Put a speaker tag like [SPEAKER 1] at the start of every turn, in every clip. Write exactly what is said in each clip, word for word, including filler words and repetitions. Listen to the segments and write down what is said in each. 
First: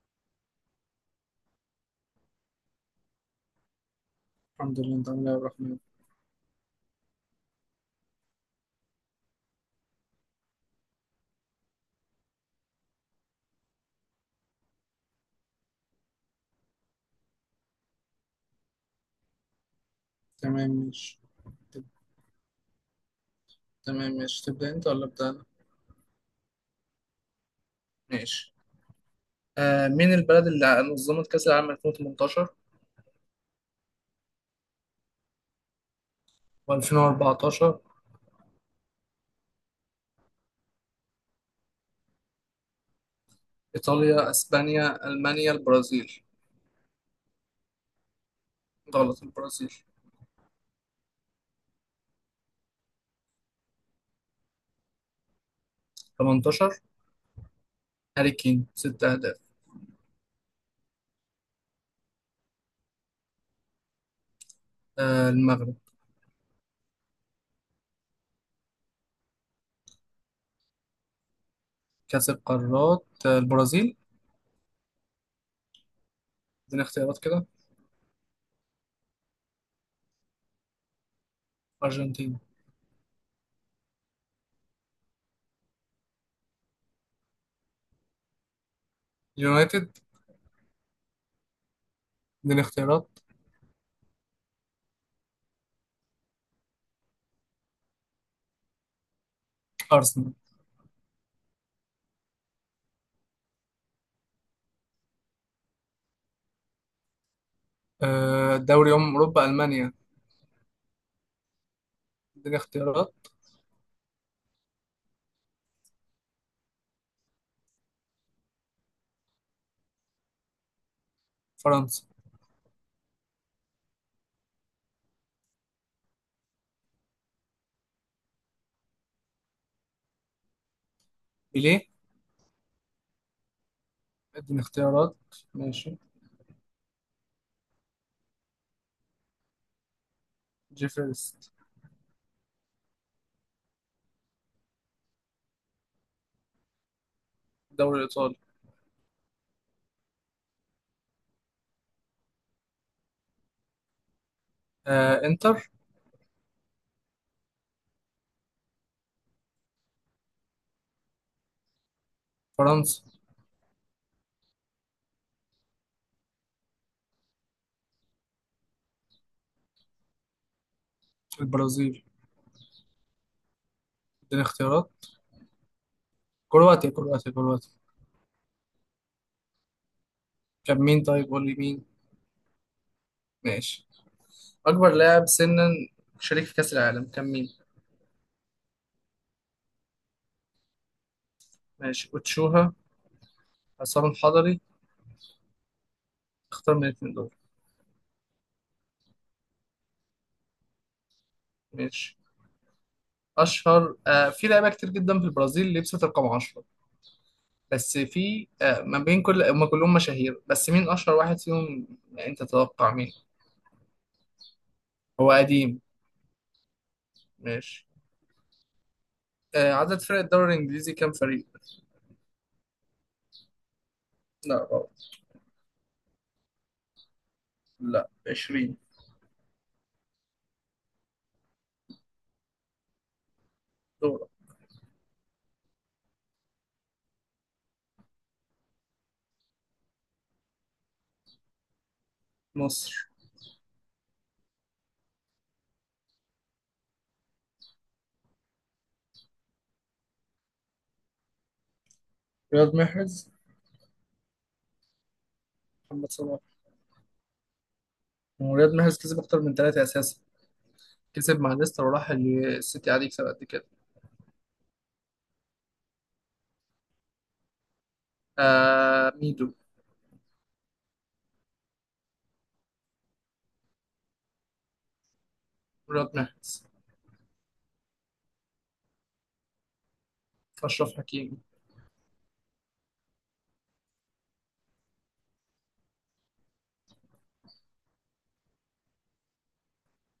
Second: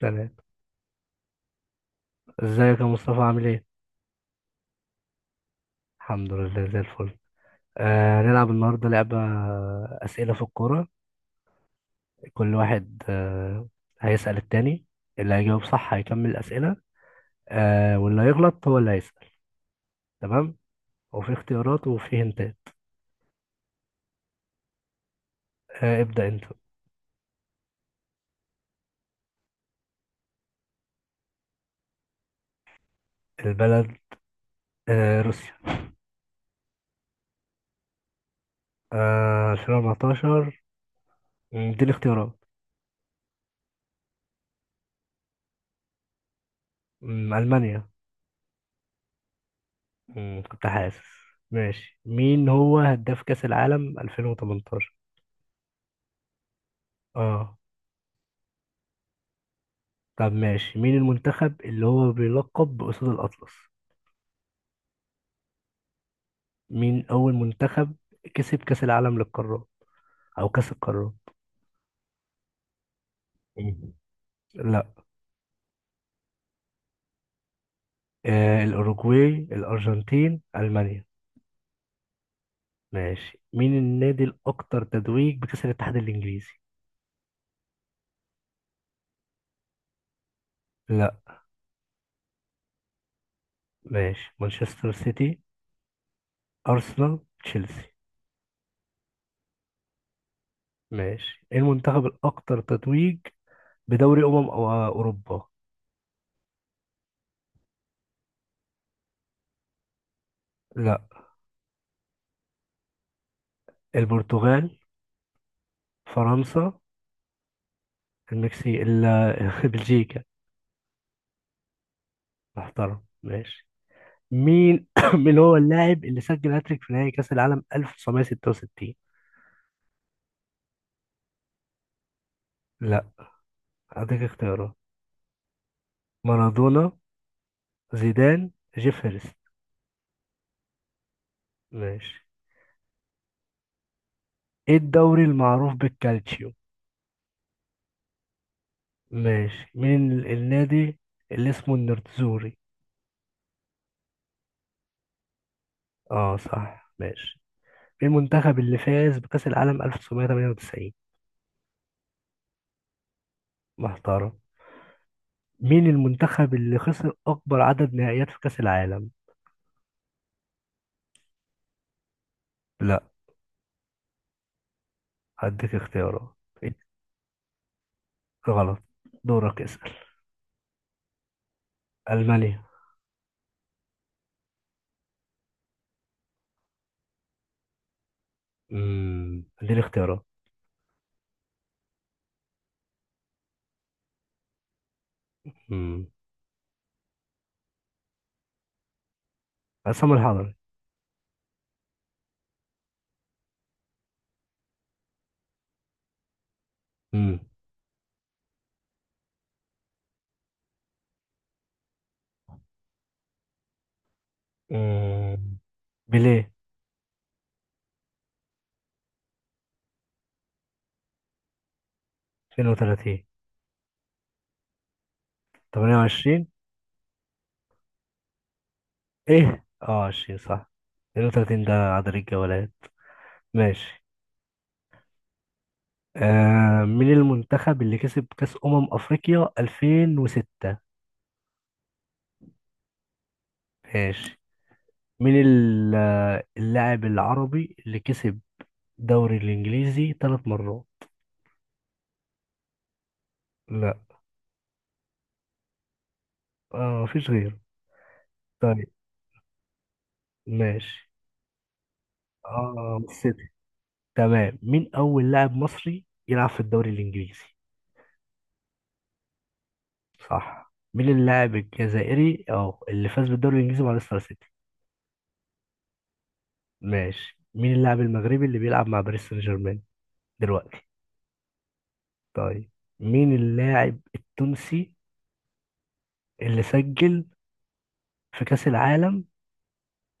[SPEAKER 1] تمام. ازيك يا مصطفى عامل ايه؟
[SPEAKER 2] الحمد لله، انت عامل ايه يا عبد الرحمن؟
[SPEAKER 1] الحمد لله زي الفل. آه هنلعب النهارده لعبة، آه، أسئلة في الكورة. كل واحد آه هيسأل التاني. اللي هيجاوب صح هيكمل الأسئلة، آه واللي هيغلط هو اللي هيسأل. تمام؟
[SPEAKER 2] تمام، ماشي.
[SPEAKER 1] وفي
[SPEAKER 2] تب-
[SPEAKER 1] اختيارات وفي هنتات.
[SPEAKER 2] تمام، ماشي. تبدأ انت ولا ابدأ انا؟
[SPEAKER 1] آه ابدأ انت.
[SPEAKER 2] ماشي. آه مين البلد اللي نظمت كأس العالم ألفين وتمنتاشر
[SPEAKER 1] البلد، آه روسيا.
[SPEAKER 2] وألفين وأربعتاشر؟
[SPEAKER 1] آه ألفين وأربعتاشر. مم، دي الاختيارات.
[SPEAKER 2] إيطاليا، أسبانيا، ألمانيا، البرازيل.
[SPEAKER 1] مم، ألمانيا.
[SPEAKER 2] غلط، البرازيل.
[SPEAKER 1] مم، كنت حاسس. ماشي، مين هو هداف كأس العالم ألفين وتمنتاشر؟
[SPEAKER 2] تمنتاشر.
[SPEAKER 1] اه.
[SPEAKER 2] هاري كين، ست أهداف.
[SPEAKER 1] طب ماشي، مين المنتخب اللي هو بيلقب بأسود الأطلس؟
[SPEAKER 2] آه المغرب.
[SPEAKER 1] مين أول منتخب كسب كأس العالم للقارات أو كأس القارات؟
[SPEAKER 2] كأس القارات، آه
[SPEAKER 1] مم.
[SPEAKER 2] البرازيل.
[SPEAKER 1] لا.
[SPEAKER 2] اديني اختيارات كده.
[SPEAKER 1] آه الأوروغواي، الأرجنتين، ألمانيا.
[SPEAKER 2] أرجنتين.
[SPEAKER 1] ماشي، مين النادي الأكثر تتويج بكأس الاتحاد الإنجليزي؟
[SPEAKER 2] يونايتد.
[SPEAKER 1] لا.
[SPEAKER 2] اديني اختيارات.
[SPEAKER 1] ماشي، مانشستر سيتي، أرسنال، تشيلسي.
[SPEAKER 2] أرسنال.
[SPEAKER 1] ماشي، إيه المنتخب الأكثر تتويج بدوري أمم أو- آه، أوروبا؟
[SPEAKER 2] آه دوري أمم أوروبا، ألمانيا.
[SPEAKER 1] لا.
[SPEAKER 2] اديني اختيارات.
[SPEAKER 1] البرتغال، فرنسا، المكسيك، ال- بلجيكا.
[SPEAKER 2] فرنسا.
[SPEAKER 1] محترم. ماشي، مين مين هو اللاعب اللي سجل هاتريك في نهائي كأس العالم ألف وتسعمائة وستة وستين؟
[SPEAKER 2] بيليه.
[SPEAKER 1] لا، هديك
[SPEAKER 2] اديني
[SPEAKER 1] اختيارات.
[SPEAKER 2] اختيارات. ماشي.
[SPEAKER 1] مارادونا، زيدان، جيف هيرست.
[SPEAKER 2] جيفرست.
[SPEAKER 1] ماشي. ايه الدوري المعروف بالكالتشيو؟
[SPEAKER 2] الدوري الإيطالي.
[SPEAKER 1] ماشي، مين ال- النادي اللي اسمه النيرتزوري؟
[SPEAKER 2] آه إنتر.
[SPEAKER 1] اه صح. ماشي، مين المنتخب اللي فاز بكأس العالم ألف وتسعميه وتمنية وتسعين؟
[SPEAKER 2] فرنسا.
[SPEAKER 1] محترم. مين المنتخب اللي خسر أكبر عدد نهائيات في كأس العالم؟
[SPEAKER 2] البرازيل.
[SPEAKER 1] لا،
[SPEAKER 2] اديني اختيارات.
[SPEAKER 1] هديك اختيارات. إيه؟
[SPEAKER 2] كرواتيا، كرواتيا، كرواتيا.
[SPEAKER 1] غلط. دورك.
[SPEAKER 2] كان مين؟ طيب قول لي مين.
[SPEAKER 1] ألمانيا.
[SPEAKER 2] ماشي. أكبر لاعب سنا شريك في كأس العالم كان مين؟
[SPEAKER 1] مم. اديني اختيارات.
[SPEAKER 2] ماشي، أوتشوها، عصام الحضري،
[SPEAKER 1] مم.
[SPEAKER 2] اختار من الاثنين دول.
[SPEAKER 1] عصام الحضري.
[SPEAKER 2] ماشي. أشهر آه في لعيبة كتير جدا في البرازيل لبست رقم عشرة،
[SPEAKER 1] مم.
[SPEAKER 2] بس في آه ما بين كل هم كلهم مشاهير، بس مين أشهر واحد فيهم؟ يعني أنت تتوقع مين؟ هو
[SPEAKER 1] مم.
[SPEAKER 2] قديم.
[SPEAKER 1] بيليه.
[SPEAKER 2] ماشي. آه، عدد فرق الدوري الإنجليزي كام فريق؟
[SPEAKER 1] اتنين وتلاتين.
[SPEAKER 2] لا، غلط.
[SPEAKER 1] تمنية وعشرين.
[SPEAKER 2] لا، عشرين.
[SPEAKER 1] ايه اه عشرين صح. اتنين وتلاتين ده عدد الجولات. ماشي.
[SPEAKER 2] دورة.
[SPEAKER 1] آه مين المنتخب اللي كسب كأس أمم أفريقيا ألفين وستة؟
[SPEAKER 2] مصر.
[SPEAKER 1] ماشي، مين ال- آه، اللاعب العربي اللي كسب دوري الإنجليزي ثلاث مرات؟
[SPEAKER 2] رياض محرز.
[SPEAKER 1] لا.
[SPEAKER 2] محمد صلاح.
[SPEAKER 1] آه مفيش غيره.
[SPEAKER 2] هو رياض
[SPEAKER 1] طيب.
[SPEAKER 2] محرز كسب أكتر من ثلاثة أساسا.
[SPEAKER 1] ماشي.
[SPEAKER 2] كسب مع ليستر وراح ال- السيتي،
[SPEAKER 1] اه
[SPEAKER 2] عليه كسب
[SPEAKER 1] ست.
[SPEAKER 2] قد كده.
[SPEAKER 1] تمام، مين أول لاعب مصري يلعب في الدوري الإنجليزي؟
[SPEAKER 2] آه ميدو.
[SPEAKER 1] صح. مين اللاعب الجزائري أه اللي فاز بالدوري الإنجليزي مع ليستر سيتي؟
[SPEAKER 2] رياض محرز.
[SPEAKER 1] ماشي، مين اللاعب المغربي اللي بيلعب مع باريس سان جيرمان دلوقتي؟
[SPEAKER 2] أشرف حكيمي.
[SPEAKER 1] طيب. مين اللاعب التونسي اللي سجل في كأس العالم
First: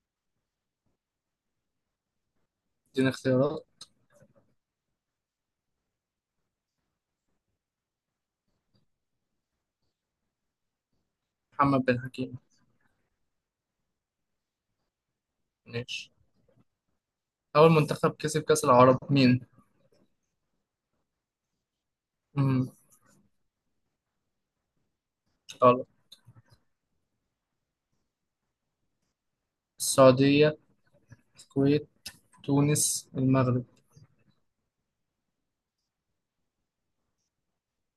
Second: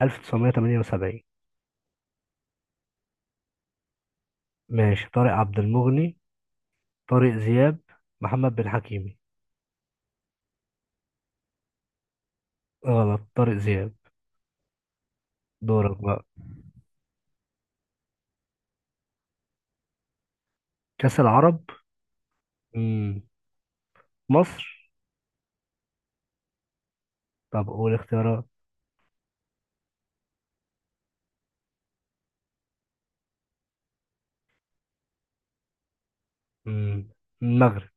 [SPEAKER 1] ألف وتسعميه وتمنية وسبعين؟
[SPEAKER 2] ادينا اختيارات.
[SPEAKER 1] ماشي، طارق عبد المغني، طارق زياب، محمد بن حكيمي.
[SPEAKER 2] محمد بن حكيم.
[SPEAKER 1] غلط، طارق زياب. دورك
[SPEAKER 2] ماشي.
[SPEAKER 1] بقى.
[SPEAKER 2] أول منتخب كسب كأس العرب مين؟
[SPEAKER 1] كأس العرب.
[SPEAKER 2] مم.
[SPEAKER 1] مم. مصر.
[SPEAKER 2] غلط.
[SPEAKER 1] طب قول اختيارات.
[SPEAKER 2] السعودية، الكويت، تونس، المغرب.
[SPEAKER 1] مم. المغرب.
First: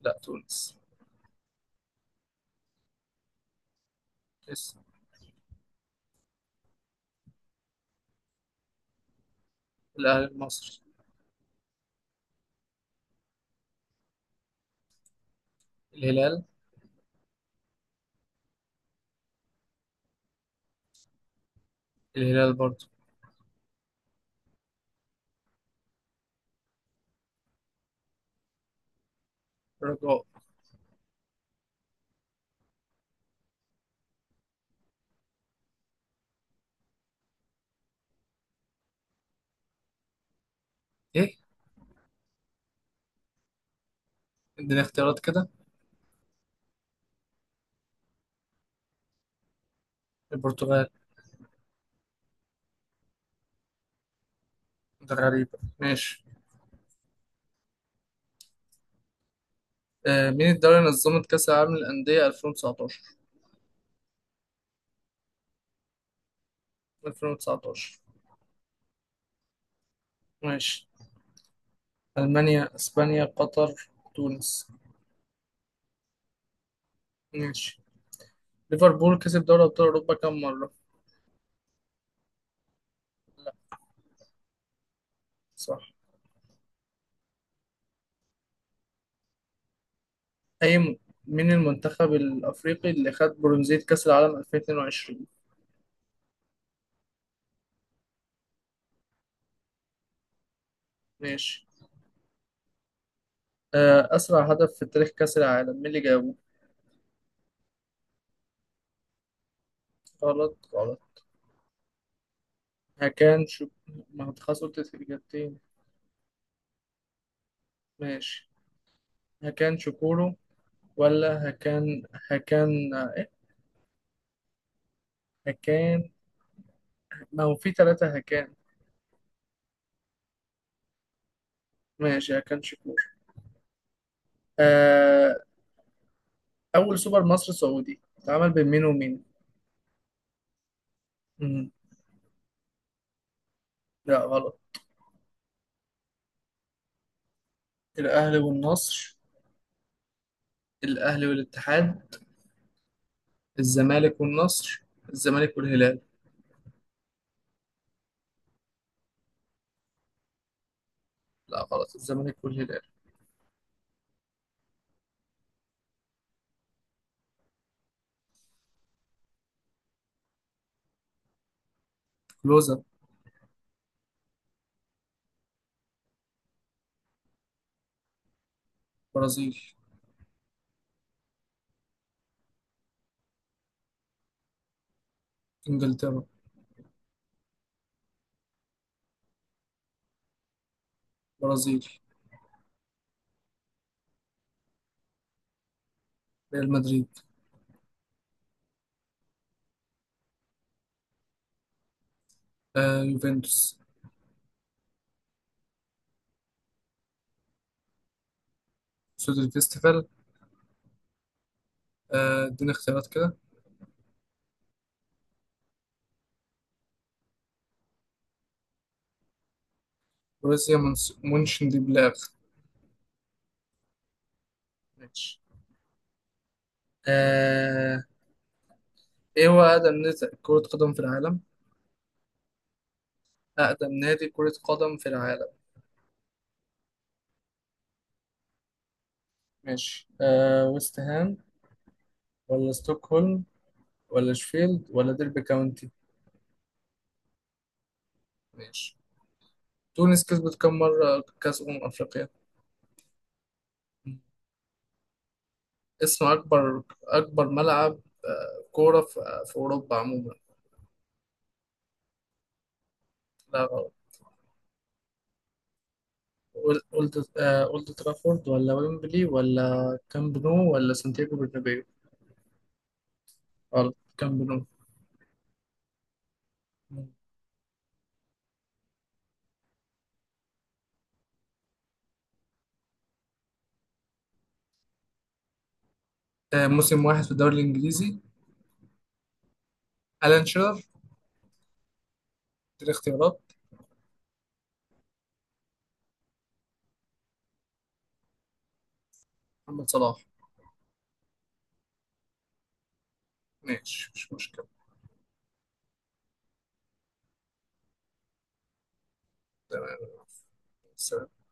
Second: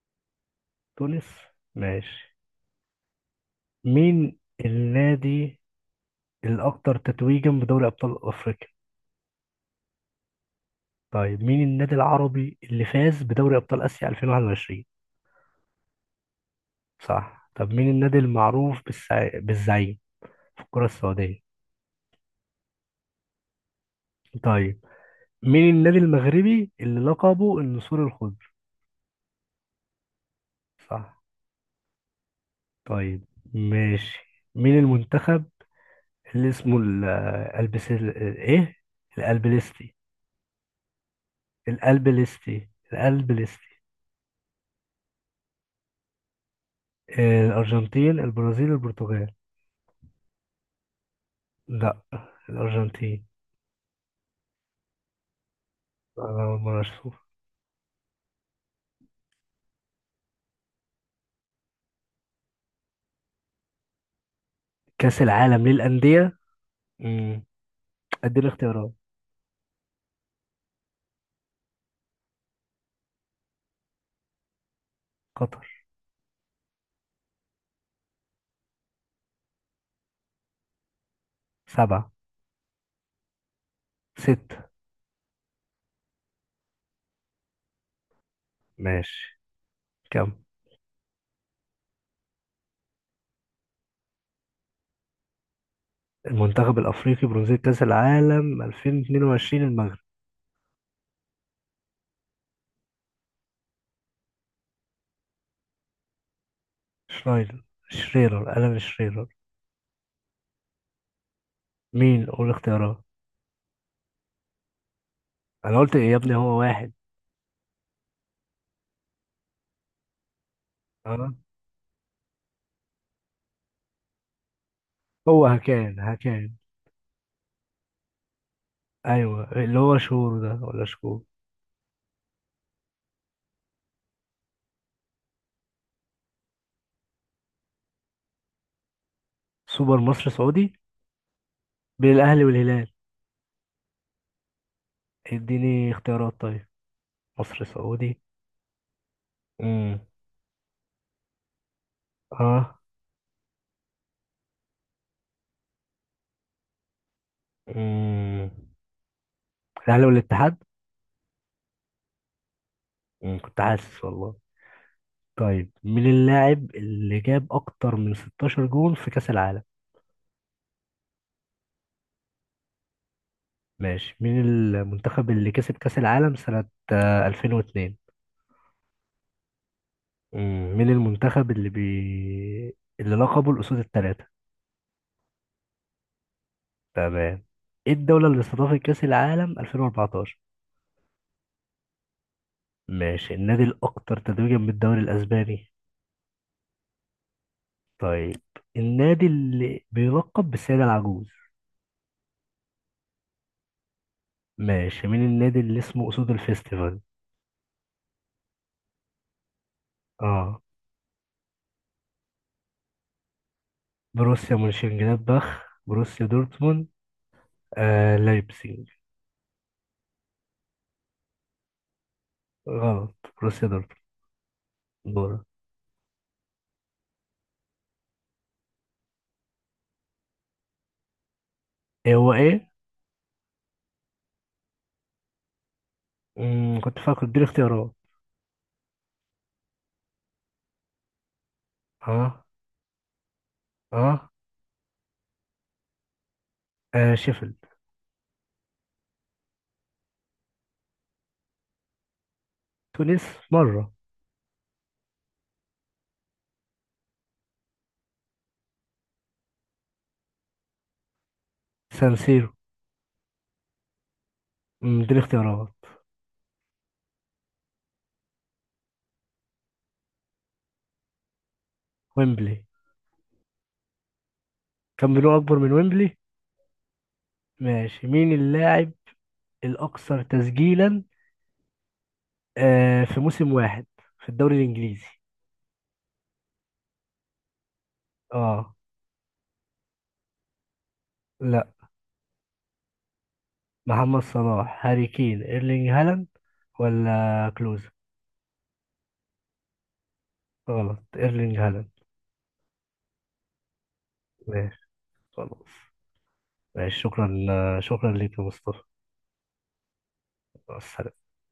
[SPEAKER 2] لا، تونس.
[SPEAKER 1] تونس. ماشي، مين
[SPEAKER 2] اسم.
[SPEAKER 1] النادي الأكثر تتويجا بدوري أبطال أفريقيا؟
[SPEAKER 2] الأهلي المصري.
[SPEAKER 1] طيب، مين النادي العربي اللي فاز بدوري أبطال آسيا ألفين وواحد وعشرين؟
[SPEAKER 2] الهلال.
[SPEAKER 1] صح. طب مين النادي المعروف بالسع... بالزعيم في الكرة السعودية؟
[SPEAKER 2] الهلال برضه.
[SPEAKER 1] طيب، مين النادي المغربي اللي لقبه النسور الخضر؟
[SPEAKER 2] رجاء.
[SPEAKER 1] صح. طيب. ماشي. مين المنتخب اللي اسمه ال- البس ال- ايه الألبليستي؟
[SPEAKER 2] ايه.
[SPEAKER 1] الألبليستي، الألبليستي.
[SPEAKER 2] اديني اختيارات كده.
[SPEAKER 1] آه، الأرجنتين، البرازيل، البرتغال.
[SPEAKER 2] البرتغال.
[SPEAKER 1] لا، الأرجنتين.
[SPEAKER 2] ده غريبة، ماشي.
[SPEAKER 1] أنا أول مرة أشوف.
[SPEAKER 2] آه مين الدولة اللي نظمت كأس العالم للأندية ألفين وتسعتاشر؟
[SPEAKER 1] كأس العالم للأندية. مم.
[SPEAKER 2] ألفين وتسعتاشر.
[SPEAKER 1] أديني اختيارات.
[SPEAKER 2] ماشي. ألمانيا، إسبانيا، قطر، تونس.
[SPEAKER 1] قطر.
[SPEAKER 2] ماشي. ليفربول كسب دوري أبطال أوروبا كم مرة؟
[SPEAKER 1] سبعة. ستة.
[SPEAKER 2] صح.
[SPEAKER 1] ماشي. كم
[SPEAKER 2] أي م... مين المنتخب الأفريقي اللي خد برونزية كأس العالم ألفين واتنين وعشرين؟
[SPEAKER 1] المنتخب الأفريقي برونزية كأس العالم ألفين واتنين وعشرين؟ المغرب.
[SPEAKER 2] ماشي. آه أسرع هدف في تاريخ كأس العالم مين اللي جابه؟
[SPEAKER 1] شرايدر، شريرر، ألان شريرر.
[SPEAKER 2] غلط، غلط.
[SPEAKER 1] مين قول اختيارات؟
[SPEAKER 2] هكان شو؟ ما أنت خلاص قلت الإجابتين.
[SPEAKER 1] أنا قلت إيه يا ابني، هو واحد.
[SPEAKER 2] ماشي. هكان شكورو
[SPEAKER 1] أه.
[SPEAKER 2] ولا هكان؟ هكان إيه؟
[SPEAKER 1] هو هكان
[SPEAKER 2] هكان.
[SPEAKER 1] هكان
[SPEAKER 2] ما هو في ثلاثة هكان.
[SPEAKER 1] أيوه اللي هو شهور ده ولا شكور.
[SPEAKER 2] ماشي، هكان شكور. آه أول سوبر مصري سعودي اتعمل بين مين ومين؟
[SPEAKER 1] سوبر مصر سعودي.
[SPEAKER 2] مم.
[SPEAKER 1] بين الأهلي والهلال.
[SPEAKER 2] لا، غلط.
[SPEAKER 1] اديني اختيارات طيب. مصر سعودي.
[SPEAKER 2] الأهلي والنصر.
[SPEAKER 1] امم.
[SPEAKER 2] الأهلي والاتحاد.
[SPEAKER 1] اه.
[SPEAKER 2] الزمالك والنصر. الزمالك والهلال.
[SPEAKER 1] امم. الاهلي والاتحاد.
[SPEAKER 2] لا، غلط، الزمالك والهلال.
[SPEAKER 1] امم، كنت حاسس والله. طيب، مين اللاعب اللي جاب اكتر من ستاشر جول في كاس العالم؟
[SPEAKER 2] كلوزا.
[SPEAKER 1] ماشي، مين المنتخب اللي كسب كاس العالم سنة آه، ألفين واثنين؟
[SPEAKER 2] برازيل.
[SPEAKER 1] امم، مين المنتخب اللي بي... اللي لقبه الأسود الثلاثة؟
[SPEAKER 2] إنجلترا.
[SPEAKER 1] تمام. ايه الدولة اللي استضافت كأس العالم ألفين وأربعتاشر؟
[SPEAKER 2] برازيل.
[SPEAKER 1] ماشي. النادي الأكثر تتويجا بالدوري الأسباني؟
[SPEAKER 2] ريال مدريد.
[SPEAKER 1] طيب. النادي اللي بيلقب بالسيدة العجوز؟
[SPEAKER 2] آه يوفنتوس.
[SPEAKER 1] ماشي، مين النادي اللي اسمه أسود الفيستيفال؟
[SPEAKER 2] سودر فيستيفال.
[SPEAKER 1] اه.
[SPEAKER 2] آه اديني اختيارات كده.
[SPEAKER 1] بروسيا مونشنجلادباخ، بروسيا دورتموند، آه لايبزيج.
[SPEAKER 2] بروسيا منس- مونشن دي بلاغ.
[SPEAKER 1] غلط، بروسيا دورتموند.
[SPEAKER 2] ماشي.
[SPEAKER 1] دورة.
[SPEAKER 2] آه، ايه هو اقدم نادي كرة قدم في العالم؟
[SPEAKER 1] ايه هو ايه؟
[SPEAKER 2] اقدم نادي كرة قدم في العالم.
[SPEAKER 1] مم. كنت فاكر، اديني اختيارات.
[SPEAKER 2] ماشي. آه، ويست هام،
[SPEAKER 1] اه.
[SPEAKER 2] ولا ستوكهولم،
[SPEAKER 1] اه.
[SPEAKER 2] ولا شفيلد، ولا ديربي كاونتي؟
[SPEAKER 1] آه. شيفيلد.
[SPEAKER 2] ماشي. تونس كسبت كم مرة كأس أمم أفريقيا؟
[SPEAKER 1] تونس، مرة.
[SPEAKER 2] اسم أكبر أكبر ملعب آه، كورة في آه، في أوروبا عموما.
[SPEAKER 1] سانسيرو.
[SPEAKER 2] لا، غلط.
[SPEAKER 1] مم، اديني اختيارات.
[SPEAKER 2] أول- أولد آه، أولد ترافورد، ولا ويمبلي، ولا كامب نو، ولا سانتياغو برنابيو؟
[SPEAKER 1] ويمبلي.
[SPEAKER 2] غلط، كامب نو.
[SPEAKER 1] كان بينه أكبر من ويمبلي. ماشي، مين اللاعب الأكثر تسجيلا آه في موسم واحد في الدوري الإنجليزي؟
[SPEAKER 2] آه، موسم واحد في الدوري الإنجليزي.
[SPEAKER 1] اه.
[SPEAKER 2] ألان شيرر.
[SPEAKER 1] لا.
[SPEAKER 2] الاختيارات.
[SPEAKER 1] محمد صلاح، هاري كين، ايرلينج هالاند، ولا كلوز.
[SPEAKER 2] محمد صلاح.
[SPEAKER 1] غلط، ايرلينج هالاند.
[SPEAKER 2] ماشي، مش مشكلة.
[SPEAKER 1] ماشي. خلاص. ماشي، شكرا. شكرا ليك يا مصطفى. مع السلامة.
[SPEAKER 2] سلام.